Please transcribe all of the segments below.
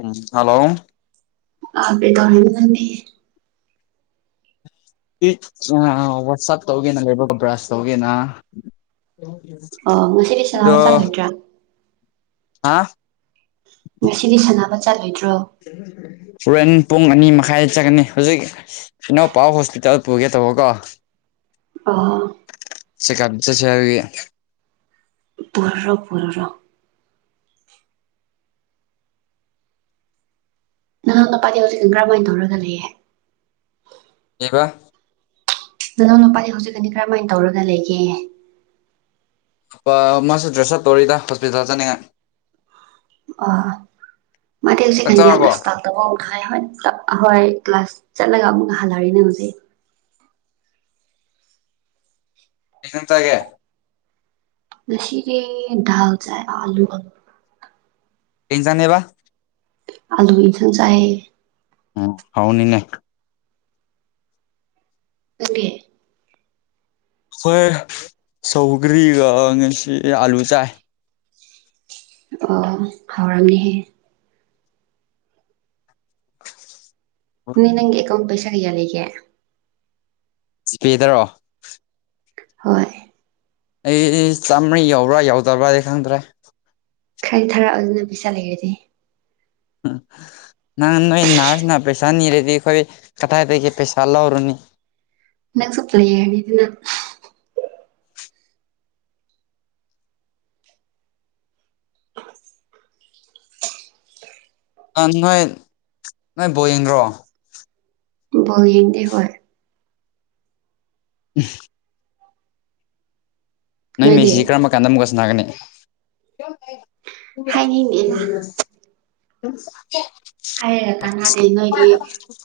ꯎꯝ hello ꯑꯦ ꯇ WhatsApp ꯇꯧꯒꯦꯅ ꯂꯩꯕ ꯀ ꯭ꯔꯥꯁ ꯇꯧꯒꯦꯅ ꯑꯣ ꯉꯁꯤꯗꯤ ꯇ ꯁꯥꯟꯅꯕ ꯆꯠꯂꯣꯏꯗ꯭ꯔꯥ ꯍꯥ ꯉꯁꯤꯗꯤ ꯁꯥꯟꯅꯕ ꯆꯠꯂꯣꯏꯗ꯭ꯔꯣ ꯍꯨꯔꯦꯟ ꯄꯨꯡ ꯑꯅꯤ ꯃꯈꯥꯏꯗ ꯆꯠꯀꯅꯤ ꯍꯧꯖꯤꯛ ꯏꯅꯥꯧꯄꯥ ꯍꯣꯁꯄꯤꯇꯥꯜ ꯄꯨꯒꯦ ꯇꯧꯕꯀꯣ ꯑ ꯁꯤ ꯀꯥꯞꯖ ꯁꯦꯔꯒ ꯄꯔꯣ ꯄꯔꯣ ꯅꯅꯥꯪ ꯅꯄꯥꯗꯤ ꯍꯧꯖꯤꯛ ꯀꯔꯝꯥꯏꯅ ꯇꯧꯔꯒ ꯂꯩꯌꯦꯦ ꯀ ꯅꯅꯥꯎ ꯅꯨꯨꯄꯥꯗꯤ ꯍꯧꯖꯤꯛꯀꯗꯤ ꯀꯔꯝꯃꯥꯏꯅ ꯇꯧꯔꯒ ꯂꯩꯒꯦ ꯃꯥꯁꯨ ꯗ꯭ꯔꯦꯁ ꯑꯞ ꯇꯧꯔꯤꯗ ꯍꯣꯁꯄꯤꯇꯥꯜꯗ ꯆꯠꯅꯤꯡꯉꯥꯏ ꯑꯥ ꯃꯦꯜꯁꯦꯀ ꯆꯥꯛ ꯌꯥꯝꯅ ꯆꯥꯔꯕꯣ ꯏꯁꯇꯥꯇꯕꯈ ꯍꯣꯏ ꯍꯣꯏ ꯀ꯭ꯂꯥꯁ ꯆꯠꯂꯒ ꯑꯃꯨꯛꯀ ꯍꯜꯂꯔꯤꯅꯦ ꯍꯧꯁꯛ ꯌꯦꯟꯇꯒꯦ ꯉꯁꯤꯒꯤꯦ ꯜ ꯆꯥꯏ ꯑꯂꯨ ꯑ ꯀꯖꯅꯦꯦꯕ ꯑꯂꯨ ꯏꯊꯟ ꯆꯥꯏ ꯎꯝ ꯍꯥꯎꯅꯤꯅꯦ ꯑꯣꯀꯦ ꯍꯣꯏ ꯁꯧꯒ꯭ꯔꯤ ꯑꯂꯨ ꯆ ꯑꯣ ꯍꯥꯎꯔꯥꯡꯅꯤꯍꯦ ꯅ ꯅꯪ ꯑꯦꯀꯥꯎꯟ ꯄꯩꯁꯥ ꯀꯩꯌꯥ ꯂꯩꯒꯦ ꯁꯤꯄꯦꯗꯔꯣ ꯍꯣꯏ ꯑꯩ ꯆꯥꯝꯃꯔꯤ ꯌꯎꯕ꯭ꯔꯥ ꯌꯧꯗꯕ꯭ꯔꯥꯗꯤ ꯈꯪꯗ꯭ꯔꯦ ꯈꯔ ꯊꯥꯔꯛꯑꯣ ꯑꯗꯨꯅ ꯄꯩꯁꯥ ꯂꯩꯔꯗꯤ ꯎꯝ ꯅꯪ ꯅꯣꯏ ꯅꯔꯁꯅ ꯄꯩꯁꯥ ꯅꯤꯔꯗꯤ ꯑꯩꯈꯣꯏ ꯀꯗꯥꯏꯗꯒꯦ ꯄꯩꯁꯥ ꯂꯧꯔꯨꯅꯤ ꯅꯪ ꯁꯣꯄ ꯇ ꯍꯥꯏꯗꯅ ꯅꯣꯏ ꯅꯣꯏ ꯕꯣ ꯌꯦꯡꯈ꯭ꯔꯣ ꯣ ꯌꯦꯡꯗꯤꯦ ꯍꯣꯏ ꯎꯝ ꯅꯪ ꯅꯣꯏꯗꯤ ꯃꯩꯁꯤ ꯀꯔꯝꯕ ꯀꯥꯟꯗ ꯑꯃꯨꯛꯀꯁꯅꯥꯒꯅꯤ ꯍꯥꯏꯅꯤꯡꯗꯦꯗ [inaudible] ꯍꯥꯏꯔ ꯀꯥꯟꯅꯗꯤ ꯅꯣꯏꯗꯤ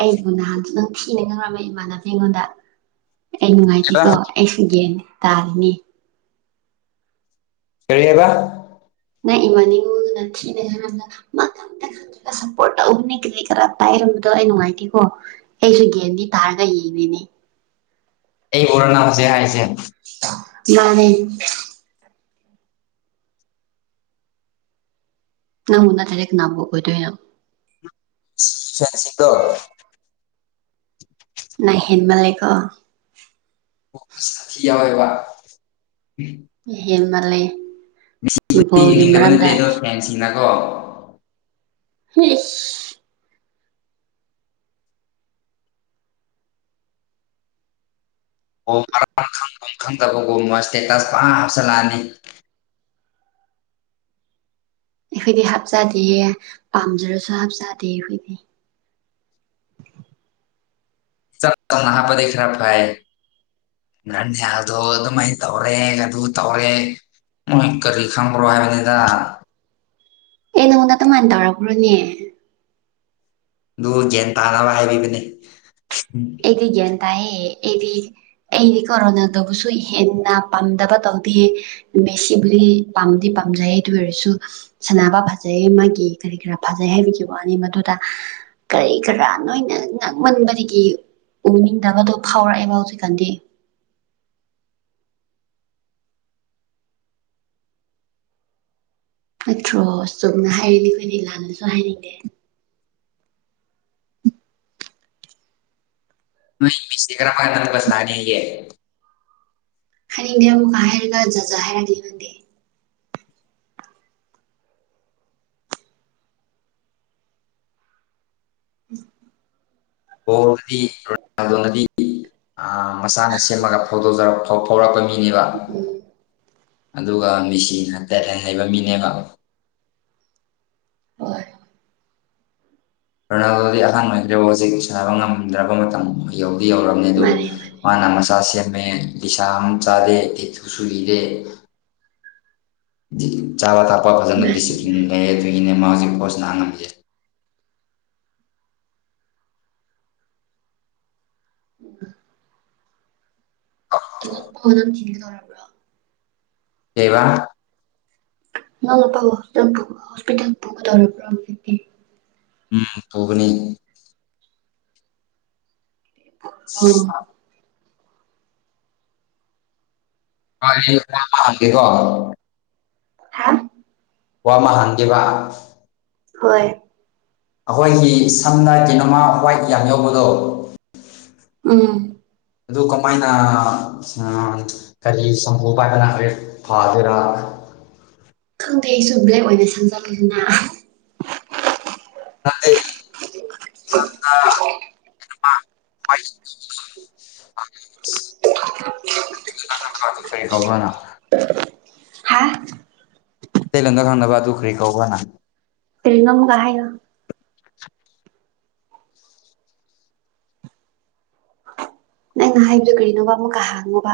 ꯑꯩꯕꯨ ꯅꯍꯥꯟꯁꯨ ꯅꯪ ꯁꯤꯅ ꯉꯪꯔꯝꯃꯦ ꯏꯃꯥꯟꯅꯕꯗꯤ ꯑꯩꯉꯣꯟꯗ ꯑꯩ ꯅꯨꯡꯉꯥꯏꯇꯦꯀꯣ ꯑꯩꯁꯨ ꯌꯦꯟꯅꯤ ꯇꯥꯔꯅꯤ ꯀꯔꯤ ꯍꯥꯏꯕ ꯅꯪ ꯏꯃꯅꯤꯉ ꯅꯠꯇꯅꯦ ꯍꯥꯏ ꯁꯞꯄꯣꯔꯠ ꯇꯧꯒꯅꯤ ꯀ ꯈꯔ ꯄꯥꯏꯔꯝꯕꯗꯣ ꯑꯩ ꯅꯨꯡꯉꯥꯏꯇꯦꯀꯣ ꯑꯩꯁꯨ ꯒꯟꯗꯤ ꯇꯥꯔꯒ ꯍꯅꯦ ꯑꯩ ꯄꯔꯅꯥꯁꯦ ꯍꯥꯏꯁꯦ ꯃꯥꯅꯦ ꯅ ꯎꯟꯅ ꯇꯔꯦꯛ ꯅꯝꯕ ꯑꯣꯏꯣꯏꯗꯣꯏꯅ ꯁꯁꯤꯗ ꯅ ꯍꯃꯜ ꯂꯩꯀꯣ ꯁꯥ ꯌꯥꯋꯥꯕ ꯍꯃ ꯂꯩꯦ ꯗꯤ ꯌꯦꯡꯅꯤꯡꯗꯕ ꯅꯠꯇꯦ ꯑꯗꯣ ꯐꯦꯟꯁꯤꯡꯅ ꯀꯣ ꯍ ꯑꯣ ꯃꯔꯥ ꯈꯪ ꯈꯪꯗꯕꯒꯣ ꯃꯣꯏ ꯏꯁꯇꯦꯇꯁ ꯄꯨꯔꯥ ꯍꯥꯞꯆꯤꯜꯂꯛꯑꯅꯤ ꯑꯩꯈꯣꯏꯗꯤ ꯍꯥꯞꯆꯗꯦꯌꯦ ꯄꯥꯝꯖꯔꯁꯨ ꯍꯥꯞꯆꯗꯦ ꯑꯩꯈꯣꯏꯗꯤ [inaudible] ꯆ ꯅꯍꯥꯄ ꯈꯔ ꯐꯏ ꯅꯪꯅꯦ ꯑꯗꯣ ꯑꯗꯨꯃꯥꯏꯅ ꯇꯧꯔꯦ ꯑꯗꯨ ꯑꯗꯨ ꯇꯧꯔꯦ ꯅꯣꯏ ꯀꯔꯤ ꯈꯪꯕ꯭ꯔꯣ ꯍꯥꯏꯕꯅꯤꯗ ꯑꯦ ꯅꯪꯉꯣꯟꯗ ꯑꯗꯨꯃꯥꯏꯅ ꯇꯧꯔꯄ꯭ꯔꯣꯅꯦ ꯑꯗꯨ ꯒ꯭ꯌꯥꯟ ꯇꯥꯅꯕ ꯍꯥꯏꯕꯤꯕꯅꯤ ꯑꯦꯒꯤꯒꯤꯅꯤ ꯇꯥꯏꯌꯦ ꯑꯩꯗꯤ ꯑꯩꯗꯤ ꯀꯣꯔꯣꯅꯥꯗꯕꯨꯁꯨ ꯍꯦꯟꯅ ꯄꯥꯝꯗꯕ ꯇꯧꯗꯦꯌꯦ ꯕꯦꯁꯤꯕꯨꯂꯤ ꯄꯥꯝꯗꯤ ꯄꯥꯝꯖꯩ ꯑꯗꯨ ꯑꯣꯏꯔꯁꯨ ꯁꯅꯕ ꯐꯖꯩꯌꯦ ꯃꯥꯒꯤ ꯀꯔꯤ ꯀꯔꯥ ꯐꯖꯩ ꯍꯥꯏ ꯍꯥꯏꯕꯤꯈꯤꯕ ꯋꯥꯅꯤ ꯃꯗꯨꯗ ꯀꯔꯤ ꯀꯔꯥ ꯅꯣꯏꯅ ꯉꯛꯃꯟꯕꯗꯒꯤ ꯎꯅꯤꯡꯗꯕꯗꯣ ꯐꯥꯎꯔꯛꯑꯦꯕ ꯍꯧꯖꯤꯛꯀꯥꯟꯗꯤ ꯅꯠꯇ꯭ꯔꯣ ꯁꯨꯝꯅ ꯍꯥꯏꯔꯤꯅꯦ ꯑꯩꯈꯣꯏꯅ ꯏꯂꯥꯟꯗꯁꯨ ꯍꯥꯏꯅꯤꯡꯉꯦ ꯅ ꯃꯤꯁꯤ ꯈꯔ ꯐ ꯅꯗꯕꯁ ꯂꯅꯤꯦ ꯍꯥꯏꯅꯤꯡꯗ ꯑꯃꯨꯛ ꯍꯥꯏꯔꯒꯖꯖ ꯍꯥꯏꯔꯒ ꯂꯩꯅꯗꯦ ꯎꯝ ꯍꯗꯤ ꯔꯣꯅꯥꯜꯗꯣꯅꯗꯤ ꯃꯁꯥꯅ ꯁꯦꯝꯃꯒ ꯐꯣꯡꯗꯣꯛꯖꯔꯛꯀꯦ ꯐꯥꯎꯔꯛꯄ ꯃꯤꯅꯦꯕ ꯎꯝ ꯑꯗꯨꯒ ꯃꯦꯁꯤ ꯍꯇꯦ ꯍ ꯍꯩꯕ ꯃꯤꯅꯦꯕ ꯍꯣꯏ ꯔꯣꯅꯥꯜꯗꯣꯗꯤ ꯑꯍꯥꯟꯕ ꯑꯣꯏꯈ꯭ꯔꯕꯨ ꯍꯧꯖꯤꯛ ꯁꯥꯟꯅꯕ ꯉꯝꯗ꯭ꯔꯕ ꯃꯇꯝ ꯌꯧ ꯌꯧꯔꯝꯅꯤ ꯑꯣ ꯃꯥꯅꯦ ꯃꯥꯅꯦ ꯃꯥꯅ ꯃꯆꯥ ꯁꯦꯠ ꯂꯤꯁꯥꯝ ꯆꯥꯗꯦ ꯇꯊꯨ ꯁꯨꯏꯔꯦ ꯆꯥꯕ ꯊꯛꯄ ꯐꯖꯅ ꯃꯥꯅꯤ ꯗꯤꯁꯤꯄ꯭ꯂꯤꯟ ꯃꯥꯅꯤ ꯂꯩꯌꯦ ꯃꯥꯅꯤ ꯑꯗꯨꯏꯅꯦ ꯃꯥ ꯍꯧꯖꯤꯛꯣ ꯅꯥꯅꯦ ꯎꯝ ꯐ ꯆꯤꯡ ꯇꯔꯕ ꯀ ꯋꯥ ꯅꯄ ꯍꯄꯤ ꯍꯣꯁꯄꯤꯇꯥꯜ ꯄꯨꯒꯗꯧꯔ ꯄ꯭ꯔꯣꯗꯤ ꯎꯝ ꯐꯨꯕꯅꯤ ꯑꯥ ꯀ ꯍꯥꯇꯀꯣ ꯍꯥ ꯋꯥꯃ ꯍꯟꯗꯤ ꯋꯥ ꯍꯣꯏ ꯑꯩꯈꯣꯏꯒꯤ ꯁꯝꯅ ꯀꯩꯅꯣꯃ ꯋꯥꯏꯠ ꯌꯥꯝ ꯌꯧꯕꯗꯣ ꯎꯝ ꯑꯗꯨ ꯀꯃꯥꯏꯅ ꯀꯔꯤ ꯁꯪꯒꯨ ꯄꯥꯏꯕꯅ ꯍꯦꯛ ꯐꯥꯗꯣꯏꯔꯥ [unintelligible] ꯈꯪꯗꯦ ꯑꯩꯁꯨ ꯕ꯭ꯂꯦꯛ ꯑꯣꯏꯅ ꯁꯪꯖꯂꯗꯅ ꯅꯗꯤ ꯆꯥꯟꯗ ꯑ ꯐꯔꯤ ꯈꯥꯎ꯭ꯔꯅ ꯍꯥ ꯇ ꯂꯪꯒꯥ ꯈꯪꯅꯕ ꯨꯈ꯭ꯔꯤ ꯀꯥꯎꯕꯅꯪ ꯇꯔꯤꯉꯝꯒꯣ ꯅꯪꯩꯅ ꯍꯥꯏꯕꯗꯨꯣ ꯀꯔꯤꯅꯣꯕ ꯑꯃꯨꯛꯀ ꯍꯥꯡꯉꯣꯕ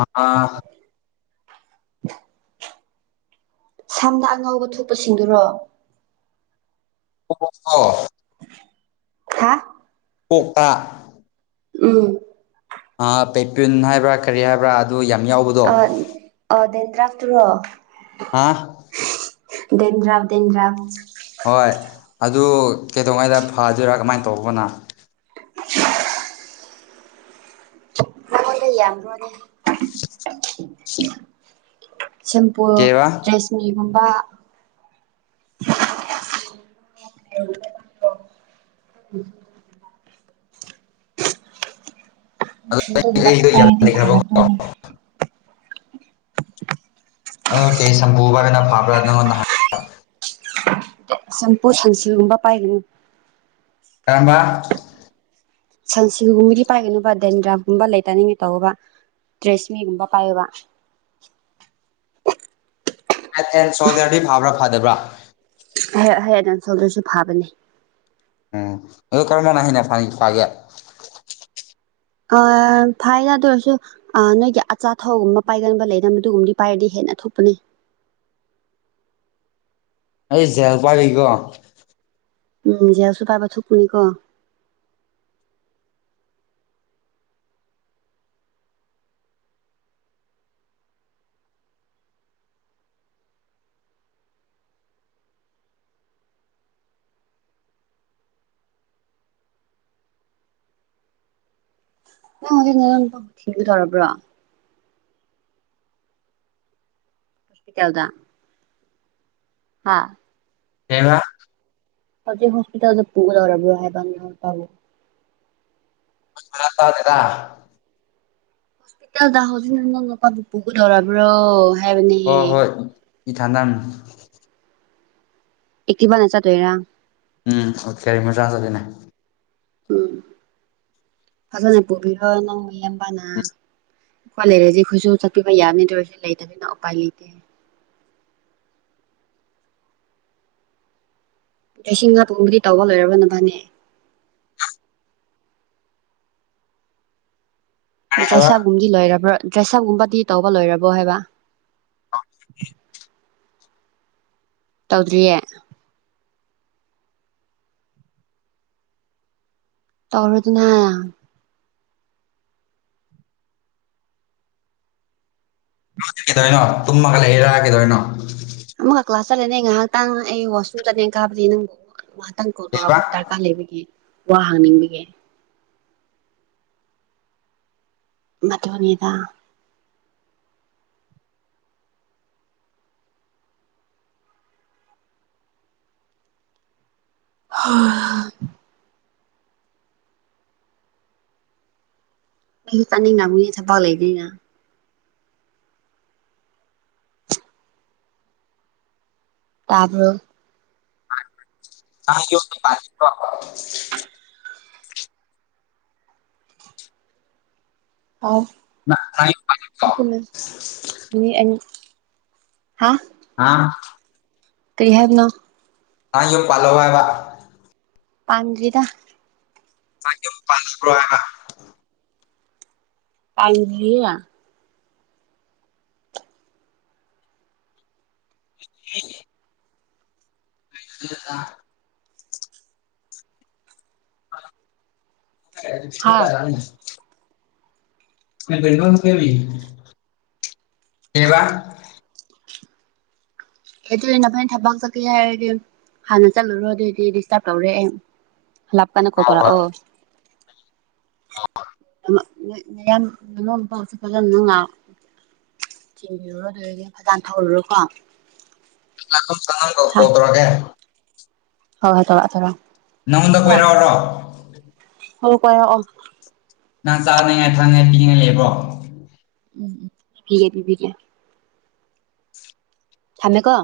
ꯑꯥ [unintelligible] ꯁꯝꯅ ꯑꯉꯧꯕ ꯊꯣꯛꯄꯁꯤꯡꯗꯨꯔꯣ ꯑ ꯍꯥ ꯀꯣꯛꯇꯥ ꯎꯝ ꯄꯦꯄꯤꯟ ꯍꯥꯏꯕ꯭ꯔꯥ ꯀꯔꯤ ꯍꯥꯏꯕ꯭ꯔꯥ ꯑꯗꯨ ꯌꯥꯝ ꯌꯥꯎꯕꯗꯣ ꯑ ꯑ ꯗꯦꯟꯇ꯭ꯔꯐ ꯇ꯭ꯔꯣ ꯑ ꯗꯟ ꯔꯐ ꯗꯟ ꯔꯥꯞ ꯍꯣꯏ ꯑꯗꯨ ꯀꯩꯗꯧꯉꯩꯗ ꯐꯗꯣꯏꯔꯥ ꯀꯃꯥꯏꯅ ꯇꯧꯕꯅꯣ ꯔꯦ ꯁꯤꯝꯄꯨ ꯀꯦꯕ ꯗ꯭ꯔꯦꯁꯃꯤꯒꯨꯝꯕ [unintelligible] ꯎ ꯑꯗꯨ ꯑꯩ ꯑꯩꯗꯣ ꯌꯥꯝ ꯀꯥꯏꯅꯤ ꯐꯔ ꯑꯗꯨ ꯂꯩꯈ꯭ꯔꯕꯀꯣ ꯑ ꯀꯦꯁꯝꯄꯨꯕꯕꯅ ꯄꯥꯕ꯭ꯔꯥꯅ ꯁꯝꯄꯨꯔꯁꯟꯁꯤꯒꯨꯝꯕ ꯄꯥꯏꯒꯅꯤ ꯀꯔꯝꯕ ꯁꯟꯁꯤꯜꯒꯨꯝꯕꯗꯤ ꯄꯥꯏꯒꯅꯨꯕ ꯗꯦꯟꯗ꯭ꯔꯥꯒꯨꯝꯕ ꯂꯩꯇꯅꯤꯡꯉꯦ ꯇꯧꯕꯧꯕ ꯗ꯭ꯔꯁꯃꯤ ꯔꯝꯕ ꯄꯥꯏꯕ [unintelligible] ꯑꯦꯟ ꯁꯣꯜꯗꯔꯗꯤ ꯐꯥꯕ꯭ꯔꯥ ꯐꯗꯕ꯭ꯔꯥ ꯍ ꯍ ꯑꯗꯨ ꯑꯗꯨꯝ ꯁꯣꯗꯔꯁꯨ ꯐꯥꯕꯅꯦ ꯎꯝ ꯑꯗꯨ ꯀꯃꯅ ꯍꯅꯦ ꯐ ꯐꯒꯦꯠ ꯑ ꯐꯥꯏꯅ ꯑꯗꯨ ꯑꯣꯏꯔꯁꯨ ꯅꯣꯏꯒꯤ ꯑꯆꯥꯊꯊꯧꯒꯨꯝꯕ ꯄꯥꯏꯒꯟꯕ ꯂꯩꯅ ꯃꯗꯨꯒꯨꯝꯕꯗꯤ ꯄꯥꯏꯔꯗꯤ ꯍꯦꯂ ꯑꯊꯣꯛꯄꯅꯤ [inaudible] ꯑꯩ ꯖꯦꯜꯄꯥꯔꯤꯀꯣ ꯎꯝ ꯌꯥꯎꯁꯨ ꯇꯥꯏꯕ ꯊꯣꯛ ꯀꯅꯤ ꯀꯣ ꯅꯪ ꯊꯤꯡꯒ ꯇꯔꯕ꯭ꯔꯣ ꯈꯁ ꯀꯥꯎꯗ ꯍꯥꯥ ꯍꯉ ꯍꯧꯖꯤ ꯍꯁꯄꯤꯇꯥꯜ ꯄꯨꯗꯔꯔꯕ ꯍꯥꯏꯦꯕꯅ ꯄꯕꯨ ꯐꯔꯗꯦꯗ ꯍꯣꯁꯄꯤꯇꯥꯜꯗ ꯍꯣꯖꯤꯅ ꯅꯄꯥ ꯕꯨꯄꯨꯒꯗꯧꯔꯔꯕ꯭ꯔꯣ ꯍꯥꯏꯦꯕꯅꯤ ꯏꯊꯗꯝ ꯑꯦꯇꯚ ꯅꯆꯥ ꯇ ꯑꯦꯔ ꯎꯝ ꯀꯔꯤꯃ ꯆꯥ ꯆꯠꯂꯤꯅꯦ ꯎꯝ ꯐꯖꯅ ꯄꯨꯣꯕꯤꯔꯣ ꯅꯪ ꯃꯂꯝꯝꯕꯅ ꯑꯩꯈꯣꯏ ꯂꯩꯔꯗꯤꯦ ꯑꯩꯈꯣꯏꯁꯨ ꯆꯠꯄꯤꯕ ꯌꯥꯕꯅꯤꯗ ꯑꯣꯏꯔꯁꯨ ꯂꯩꯇꯕꯤꯅ ꯎꯄꯥꯏ ꯂꯩꯇꯦ ꯂꯤꯁꯤꯡ ꯃ ꯄꯨꯡꯕꯨꯗꯤ ꯇꯧꯕ ꯂꯣꯏꯔꯕꯅ ꯐꯅꯦ ꯀꯩ ꯍꯥꯏꯕ ꯆꯁꯥꯒꯨꯝꯗꯤ ꯂꯣꯏꯔꯕ꯭ꯔꯥ ꯗ꯭ꯔꯦꯁꯑꯞꯒꯨꯝꯕꯗꯤ ꯇꯧꯕ ꯂꯣꯏꯔꯕꯣ ꯍꯥꯏꯕ ꯇꯧꯗ꯭ꯔꯤꯌꯦ ꯇꯧꯔꯗꯨꯅ ꯀꯩꯗꯣꯏꯅꯣ ꯇꯨꯝꯃꯒ ꯂꯩꯔꯛ ꯀꯦꯗꯣꯏꯅꯣ ꯑꯃꯨꯛꯀ ꯀ꯭ꯂꯥꯁ ꯆꯠꯂꯦꯅꯦ ꯑꯩ ꯉꯥꯏꯍꯥꯛꯇꯥꯡ ꯑꯩ ꯋꯥꯁꯔꯨꯝ ꯆꯠꯂꯦꯅ ꯀꯥꯕꯗꯤ ꯅꯪ ꯈꯤꯇꯪ ꯀꯣ ꯀꯩꯕ ꯇꯧꯔꯛꯄ ꯗꯔꯀꯥꯔ ꯂꯩꯕꯒꯤ ꯋꯥ ꯍꯥꯡꯅꯤꯡꯕꯒꯤ ꯃꯗꯨ ꯃꯅꯤꯗ ꯍꯣꯏ ꯍ ꯑꯩ ꯇꯅꯤ ꯉꯕꯨ ꯊ ꯐ ꯂꯩꯅꯤꯅ ꯇꯕꯔꯣ ꯑ ꯌ ꯑꯥꯎ ꯅꯪ ꯅꯪ ꯌꯨꯝ ꯄꯥꯟꯗ꯭ꯔꯤꯕꯣ ꯅꯣꯃꯦ ꯃꯤ ꯍꯥ ꯑꯥ ꯀꯔꯤ ꯍꯥꯏꯗꯅ ꯇ ꯌꯣ ꯄꯜꯋꯥꯕ ꯄꯗ ꯊ ꯀꯦ ꯄꯖ ꯄ꯭ꯔ ꯀꯥꯏ ꯏꯂꯤ ꯍ [inaudible] ꯍꯥ ꯔꯅꯤ ꯀ ꯀꯕꯥ ꯑꯦ ꯑꯗꯨꯅ ꯐꯅ ꯊꯕꯛ ꯆꯠꯀꯦ ꯍꯥꯏꯔꯗꯤ ꯍꯥꯟꯅ ꯆꯠꯂꯨꯔꯣ ꯑꯗꯨꯑꯣꯏꯗꯤ ꯗꯤꯁꯇꯥꯔꯕ ꯇꯧꯔꯦ ꯂꯞꯀꯥꯟꯅ ꯀꯣꯇꯣꯔꯥ ꯑꯣ ꯑ ꯁꯤ ꯉ ꯆꯤꯡꯕꯤꯔꯨꯔꯣ ꯑꯗꯨꯔꯗꯤ ꯐꯖꯅ ꯊꯧꯔꯨꯔꯣꯀꯣ ꯁ ꯀꯠꯇꯣꯀꯦ ꯍꯣꯏ ꯍꯣꯏ ꯊꯣꯛꯔꯥ ꯇꯧꯔꯑꯣ ꯅꯪꯉꯣꯟꯗ ꯀꯣꯏꯔꯥꯎ꯭ꯔꯣ ꯍ ꯀ ꯑꯣ ꯅꯪ ꯆꯥꯅꯉꯥꯏ ꯊꯛꯅꯤꯡꯉꯥꯏ ꯄꯤꯉꯥꯏ ꯂꯩꯕꯣ ꯎꯝ ꯎꯝ ꯐꯤꯒ ꯐꯕꯤ ꯊꯥꯃꯦꯀ